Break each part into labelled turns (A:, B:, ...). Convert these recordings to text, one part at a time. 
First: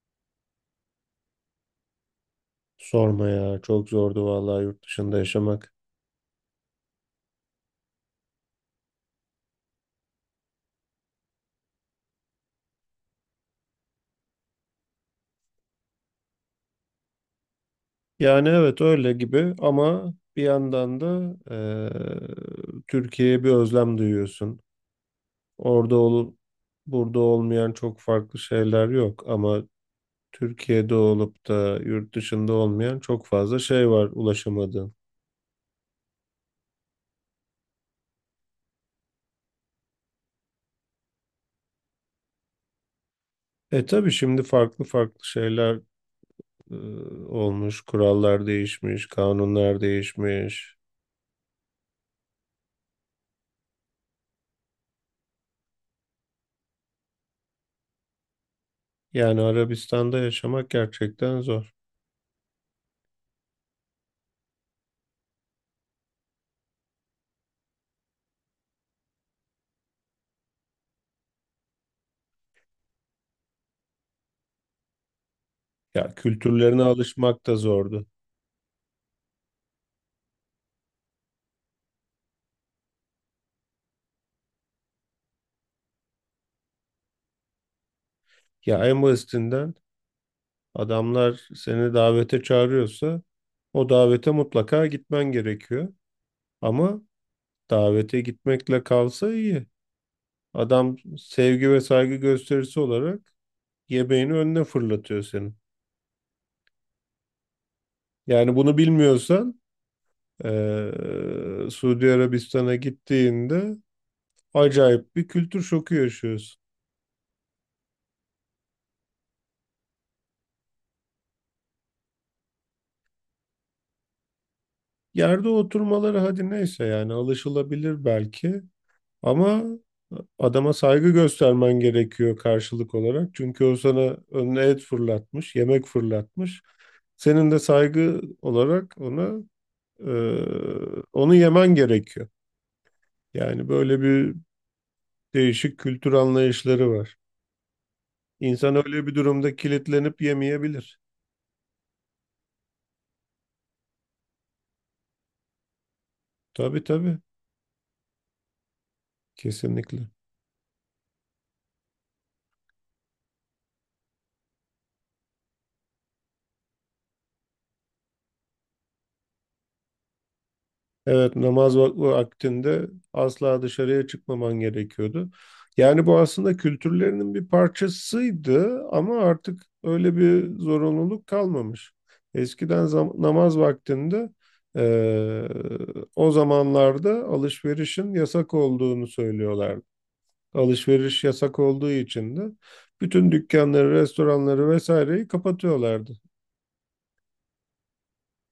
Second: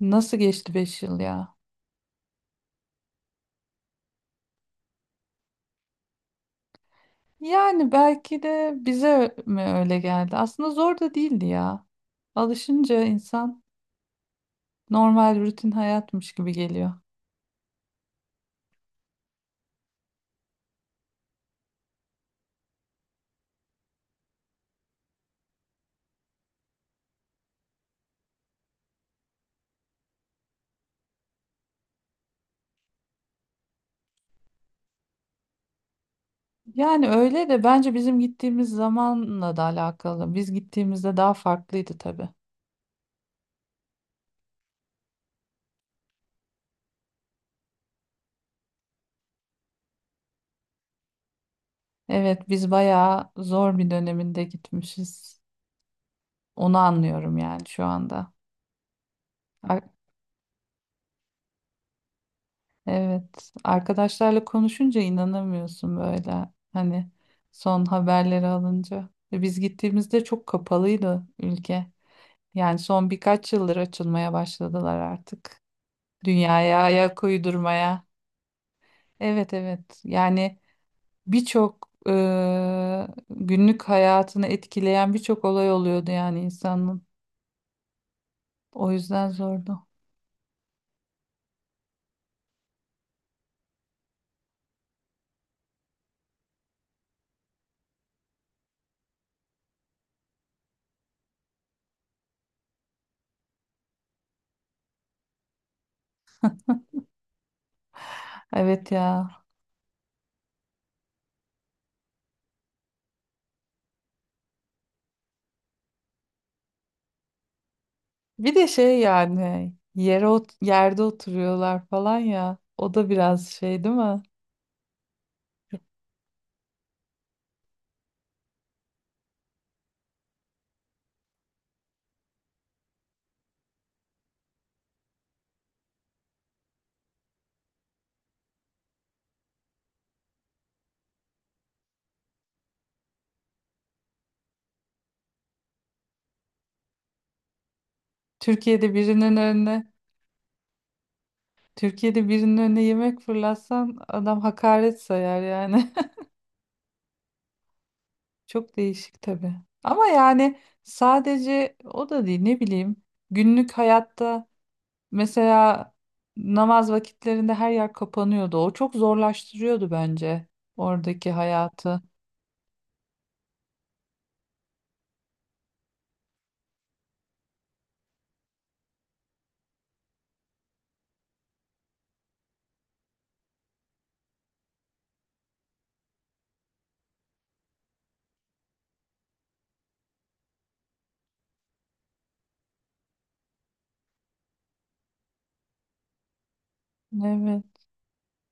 A: Nasıl geçti 5 yıl ya?
B: Sorma ya, çok zordu vallahi yurt dışında yaşamak.
A: Yani belki de bize mi öyle geldi? Aslında zor da değildi ya. Alışınca insan normal rutin hayatmış gibi geliyor.
B: Yani evet, öyle gibi ama bir yandan da Türkiye'ye bir özlem duyuyorsun. Orada olup burada olmayan çok farklı şeyler yok ama Türkiye'de olup da yurt dışında olmayan çok fazla şey var ulaşamadığın.
A: Yani öyle de bence bizim gittiğimiz zamanla da alakalı. Biz gittiğimizde daha farklıydı tabii.
B: E tabii şimdi farklı farklı şeyler eee, olmuş, kurallar değişmiş, kanunlar değişmiş.
A: Evet, biz bayağı zor bir döneminde gitmişiz. Onu anlıyorum yani şu anda.
B: Yani Arabistan'da yaşamak gerçekten zor.
A: Evet, arkadaşlarla konuşunca inanamıyorsun böyle. Hani son haberleri alınca. Ve biz gittiğimizde çok kapalıydı ülke. Yani son birkaç yıldır açılmaya başladılar artık.
B: Ya
A: Dünyaya
B: kültürlerine
A: ayak
B: alışmak da
A: uydurmaya.
B: zordu.
A: Evet, evet. Yani birçok günlük hayatını etkileyen birçok olay oluyordu yani insanın.
B: Ya
A: O
B: en
A: yüzden
B: basitinden
A: zordu.
B: adamlar seni davete çağırıyorsa o davete mutlaka gitmen gerekiyor. Ama davete gitmekle kalsa iyi. Adam sevgi ve saygı gösterisi olarak yemeğini önüne fırlatıyor senin. Yani bunu
A: Evet ya.
B: bilmiyorsan Suudi Arabistan'a gittiğinde acayip bir kültür şoku yaşıyorsun.
A: Bir de şey yani yerde oturuyorlar falan ya. O da biraz şey değil mi?
B: Yerde oturmaları hadi neyse, yani alışılabilir belki. Ama adama saygı göstermen gerekiyor karşılık olarak. Çünkü o sana önüne et fırlatmış, yemek fırlatmış. Senin de saygı olarak ona e, onu yemen gerekiyor. Yani böyle bir değişik kültür anlayışları var. İnsan
A: Türkiye'de
B: öyle bir
A: birinin
B: durumda
A: önüne
B: kilitlenip yemeyebilir.
A: Türkiye'de birinin önüne yemek fırlatsan adam hakaret sayar yani.
B: Tabii tabii,
A: Çok değişik tabii. Ama
B: kesinlikle.
A: yani sadece o da değil, ne bileyim. Günlük hayatta mesela namaz vakitlerinde her yer kapanıyordu. O çok zorlaştırıyordu bence oradaki
B: Evet, namaz
A: hayatı.
B: vakti aktinde asla dışarıya çıkmaman gerekiyordu. Yani bu aslında kültürlerinin bir parçasıydı ama artık öyle bir zorunluluk kalmamış. Eskiden namaz vaktinde eee, o zamanlarda alışverişin yasak olduğunu söylüyorlardı. Alışveriş yasak olduğu için de bütün dükkanları, restoranları vesaireyi kapatıyorlardı.
A: Evet.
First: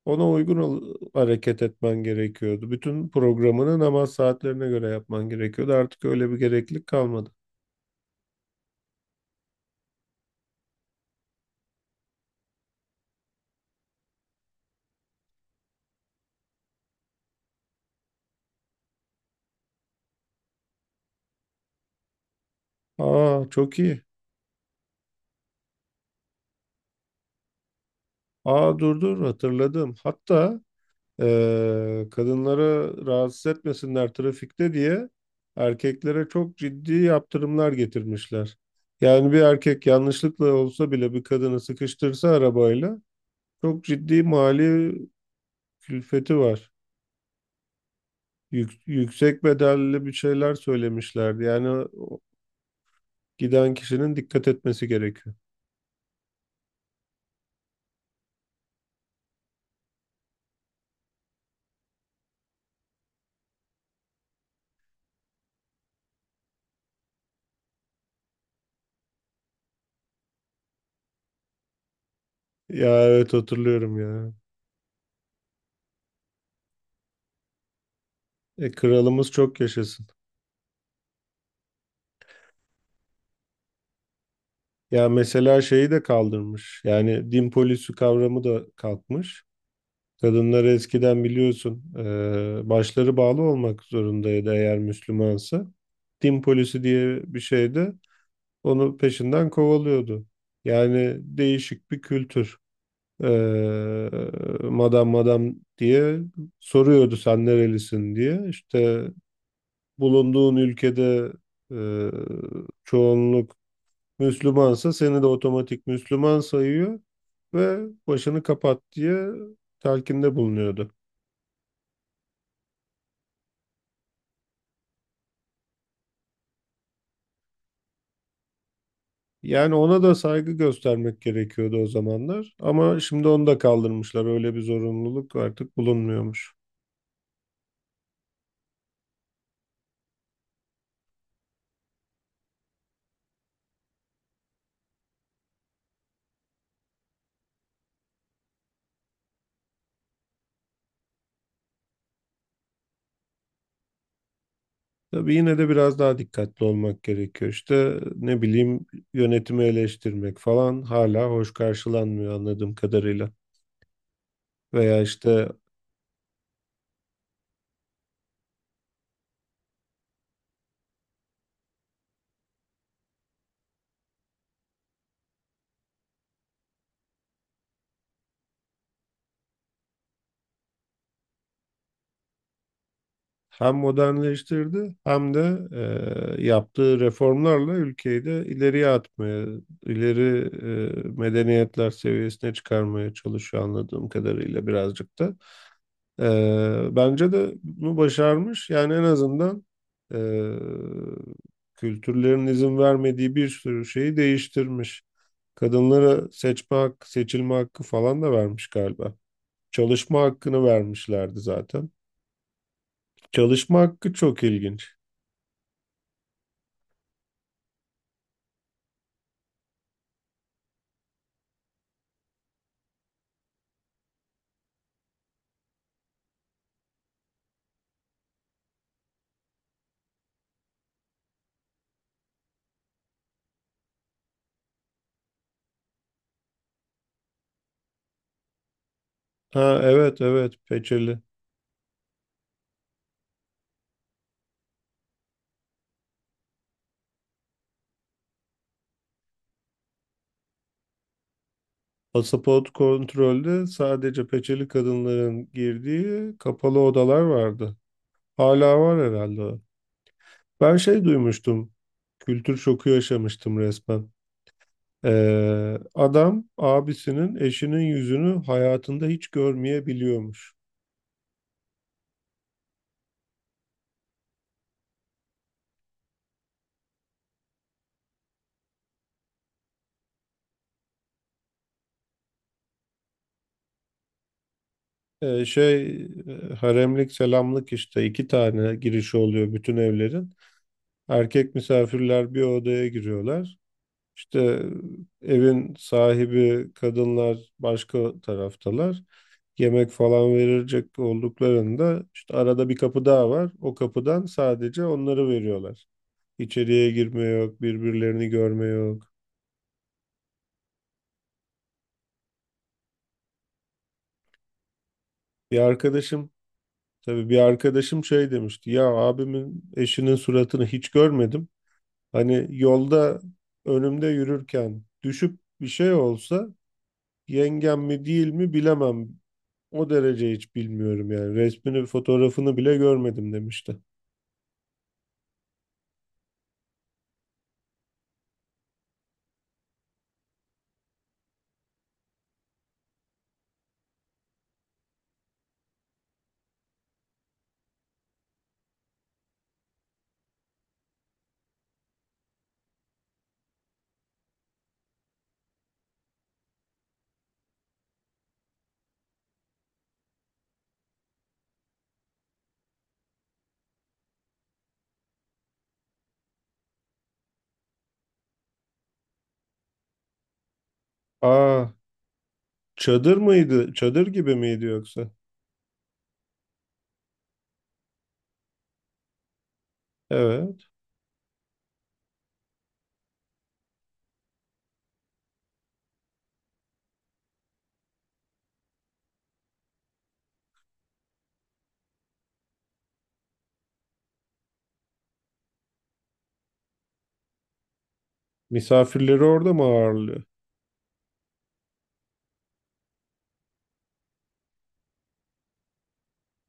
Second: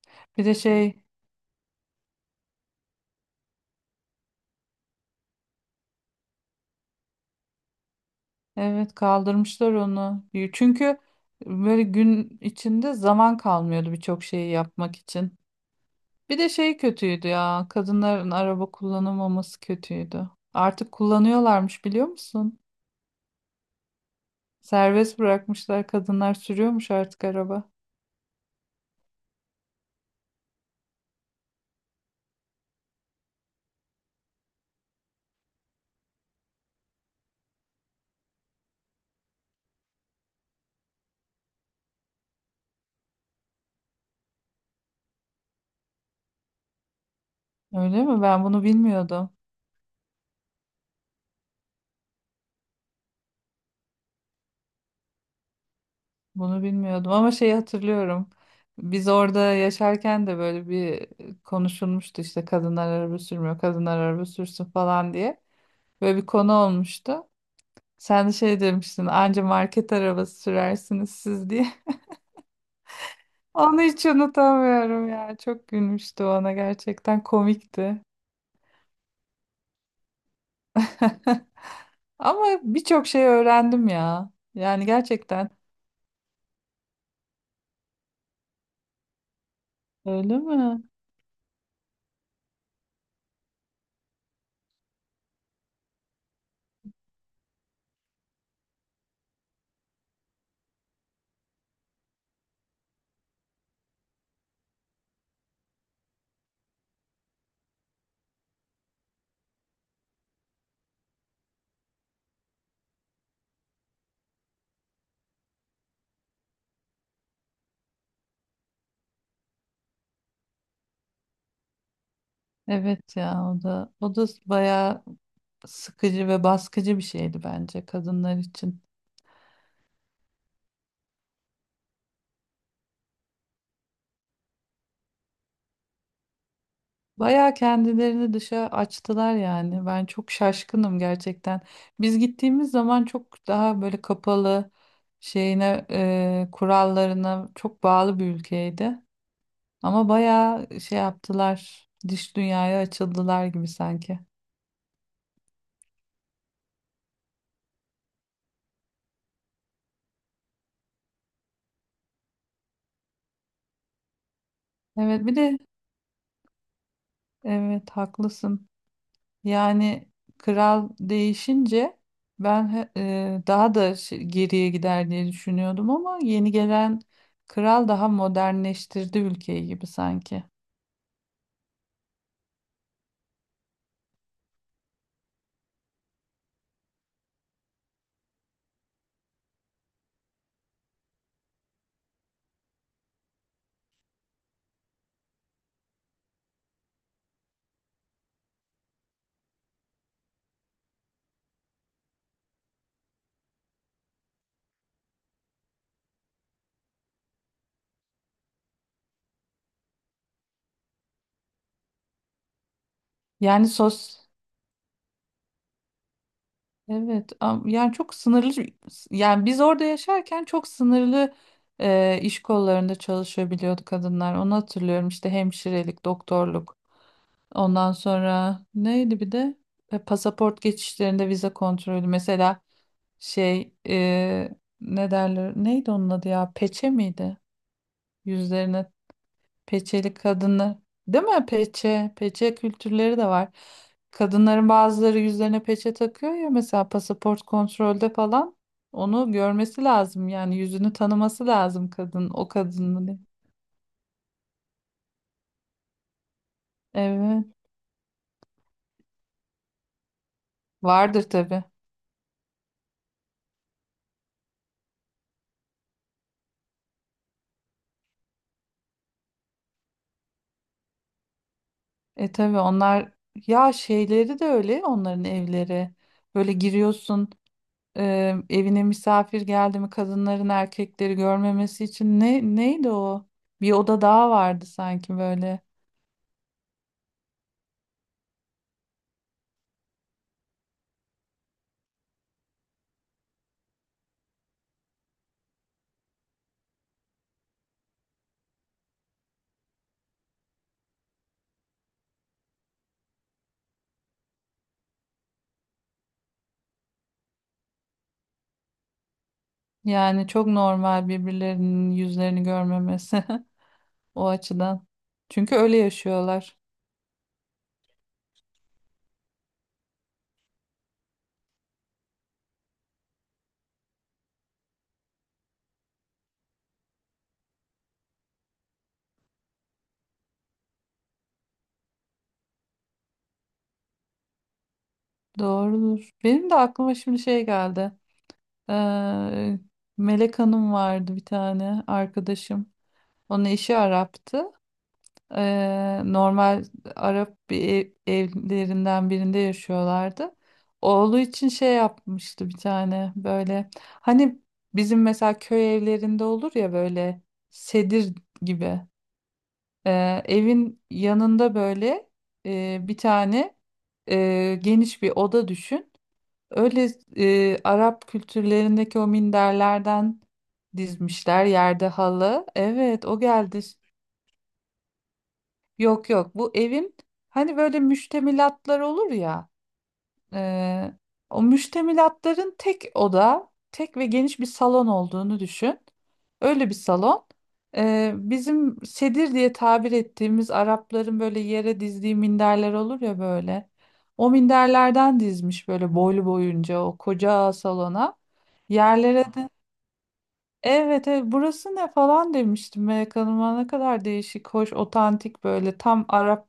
B: Ona
A: Bir de şey.
B: hareket etmen gerekiyordu. Bütün programını namaz saatlerine göre yapman gerekiyordu. Artık öyle bir gereklilik kalmadı.
A: Evet, kaldırmışlar onu. Çünkü böyle gün içinde zaman kalmıyordu birçok şeyi yapmak için. Bir de şey kötüydü ya. Kadınların araba kullanamaması kötüydü. Artık kullanıyorlarmış, biliyor musun?
B: Aa çok iyi.
A: Serbest bırakmışlar, kadınlar sürüyormuş artık araba.
B: Aa, dur dur, hatırladım. Hatta kadınları rahatsız etmesinler trafikte diye erkeklere çok ciddi yaptırımlar getirmişler. Yani bir erkek yanlışlıkla olsa bile bir kadını sıkıştırsa arabayla çok ciddi mali külfeti var.
A: Öyle mi? Ben bunu bilmiyordum.
B: Yüksek bedelli bir şeyler söylemişlerdi. Yani giden kişinin dikkat etmesi gerekiyor.
A: Bunu bilmiyordum ama şeyi hatırlıyorum. Biz orada yaşarken de böyle bir konuşulmuştu, işte kadınlar araba sürmüyor, kadınlar araba sürsün falan diye. Böyle bir konu olmuştu. Sen de şey demiştin, anca market arabası sürersiniz siz diye.
B: Ya evet,
A: Onu
B: hatırlıyorum
A: hiç
B: ya.
A: unutamıyorum ya. Çok gülmüştü, ona gerçekten komikti.
B: E, kralımız çok yaşasın.
A: Ama birçok şey öğrendim ya. Yani
B: Ya
A: gerçekten.
B: mesela şeyi de kaldırmış. Yani din polisi kavramı da kalkmış.
A: Öyle
B: Kadınlar
A: mi?
B: eskiden biliyorsun başları bağlı olmak zorundaydı eğer Müslümansa. Din polisi diye bir şeydi, onu peşinden kovalıyordu. Yani değişik bir kültür. E, Madam madam diye soruyordu, sen nerelisin diye. İşte bulunduğun ülkede e, çoğunluk Müslümansa seni de otomatik Müslüman sayıyor ve başını kapat diye telkinde bulunuyordu.
A: Evet ya, o da bayağı sıkıcı ve baskıcı bir şeydi bence kadınlar için.
B: Yani ona da saygı göstermek gerekiyordu o zamanlar ama şimdi onu da kaldırmışlar. Öyle bir zorunluluk artık bulunmuyormuş.
A: Bayağı kendilerini dışa açtılar yani. Ben çok şaşkınım gerçekten. Biz gittiğimiz zaman çok daha böyle kapalı şeyine, kurallarına çok bağlı bir ülkeydi. Ama bayağı şey yaptılar. Dış dünyaya açıldılar gibi sanki.
B: Tabii yine de biraz daha dikkatli olmak gerekiyor. İşte ne bileyim, yönetimi eleştirmek falan hala hoş karşılanmıyor anladığım kadarıyla. Veya
A: Evet, bir
B: işte
A: de evet, haklısın. Yani kral değişince ben daha da geriye gider diye düşünüyordum ama yeni gelen kral daha modernleştirdi ülkeyi gibi sanki.
B: hem modernleştirdi hem de yaptığı reformlarla ülkeyi de ileriye atmaya, ileri medeniyetler seviyesine çıkarmaya çalışıyor anladığım kadarıyla birazcık da. E, bence de bunu başarmış. Yani en azından e, kültürlerin izin vermediği bir sürü şeyi değiştirmiş. Kadınlara seçme hakkı, seçilme hakkı falan da vermiş galiba. Çalışma hakkını vermişlerdi zaten.
A: Yani
B: Çalışma hakkı çok ilginç.
A: evet, yani çok sınırlı, yani biz orada yaşarken çok sınırlı iş kollarında çalışabiliyordu kadınlar. Onu hatırlıyorum, işte hemşirelik, doktorluk. Ondan sonra neydi, bir de pasaport geçişlerinde vize kontrolü mesela. Şey ne derler? Neydi onun adı ya? Peçe miydi? Yüzlerine
B: Ha
A: peçeli
B: evet evet,
A: kadınlar.
B: peçeli.
A: Değil mi? Peçe. Peçe kültürleri de var. Kadınların bazıları yüzlerine peçe takıyor ya mesela pasaport kontrolde falan. Onu görmesi lazım, yani yüzünü tanıması lazım kadın o
B: Pasaport
A: kadının.
B: kontrolde sadece peçeli kadınların girdiği kapalı odalar
A: Evet.
B: vardı. Hala var herhalde, o. Ben şey
A: Vardır tabii.
B: duymuştum. Kültür şoku yaşamıştım resmen. Adam abisinin eşinin yüzünü hayatında hiç görmeyebiliyormuş.
A: E tabii onlar, ya şeyleri de öyle onların evleri. Böyle giriyorsun. Evine misafir geldi mi kadınların erkekleri görmemesi için neydi o? Bir oda daha vardı sanki
B: Ee,
A: böyle.
B: şey Haremlik selamlık işte iki tane girişi oluyor bütün evlerin. Erkek misafirler bir odaya giriyorlar. İşte evin sahibi kadınlar başka taraftalar. Yemek falan verilecek olduklarında işte arada bir kapı daha var. O kapıdan sadece onları veriyorlar. İçeriye girme yok, birbirlerini görme yok.
A: Yani çok normal birbirlerinin yüzlerini görmemesi o açıdan. Çünkü
B: Bir
A: öyle
B: arkadaşım
A: yaşıyorlar.
B: Tabii bir arkadaşım şey demişti. Ya abimin eşinin suratını hiç görmedim. Hani yolda önümde yürürken düşüp bir şey olsa yengem mi değil mi bilemem. O derece hiç bilmiyorum yani. Resmini, fotoğrafını bile görmedim demişti.
A: Doğrudur. Benim de aklıma şimdi şey geldi. Ee, Melek Hanım vardı bir tane arkadaşım. Onun eşi Arap'tı. Normal Arap bir evlerinden birinde yaşıyorlardı. Oğlu için şey yapmıştı bir tane böyle. Hani bizim mesela köy evlerinde olur ya, böyle sedir gibi. Evin yanında böyle bir tane geniş bir oda düşün. Öyle Arap kültürlerindeki o minderlerden dizmişler,
B: Aa,
A: yerde halı. Evet,
B: çadır
A: o geldi.
B: mıydı? Çadır gibi miydi yoksa?
A: Yok yok, bu evin hani böyle müştemilatlar olur ya,
B: Evet.
A: eee, o müştemilatların tek oda, tek ve geniş bir salon olduğunu düşün. Öyle bir salon. Bizim sedir diye tabir ettiğimiz Arapların böyle yere dizdiği minderler olur ya böyle. O minderlerden dizmiş böyle boylu boyunca o koca salona.
B: Misafirleri
A: Yerlere de
B: orada mı ağırlıyor?
A: evet, evet, burası ne falan demiştim Melek Hanım'a, ne kadar değişik, hoş, otantik, böyle tam Arap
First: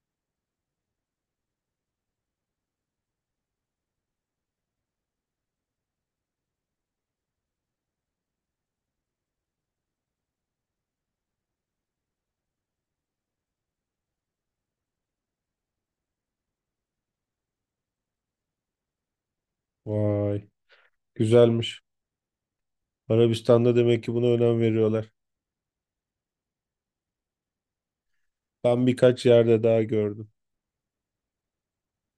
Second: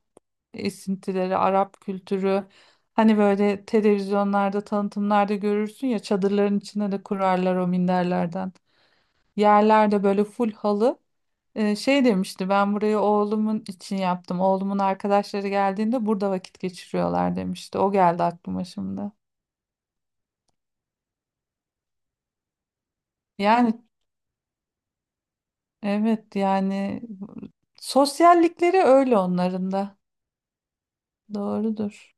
A: esintileri, Arap kültürü. Hani böyle televizyonlarda, tanıtımlarda görürsün ya çadırların içine de kurarlar, o minderlerden. Yerlerde böyle full halı. Şey demişti, ben burayı oğlumun için yaptım. Oğlumun arkadaşları geldiğinde burada vakit geçiriyorlar demişti. O geldi aklıma şimdi.
B: Vay, güzelmiş. Arabistan'da
A: Yani,
B: demek ki buna önem veriyorlar.
A: evet yani sosyallikleri
B: Ben
A: öyle
B: birkaç yerde
A: onların
B: daha
A: da.
B: gördüm.
A: Doğrudur.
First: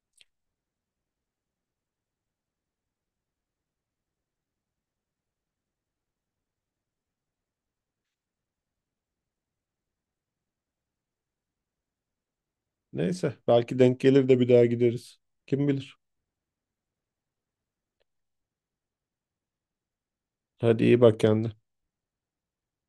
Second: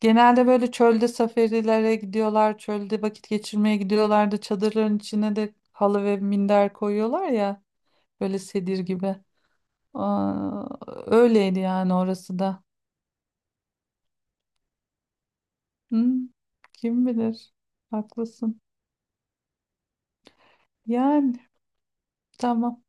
A: Genelde böyle çölde safarilere gidiyorlar, çölde vakit geçirmeye gidiyorlardı. Çadırların içine de halı ve minder koyuyorlar ya, böyle sedir gibi. Aa, öyleydi yani orası da.
B: Neyse, belki denk gelir de bir daha gideriz. Kim bilir.
A: Hı, kim bilir? Haklısın.
B: Hadi iyi bak
A: Yani
B: kendine.
A: tamam.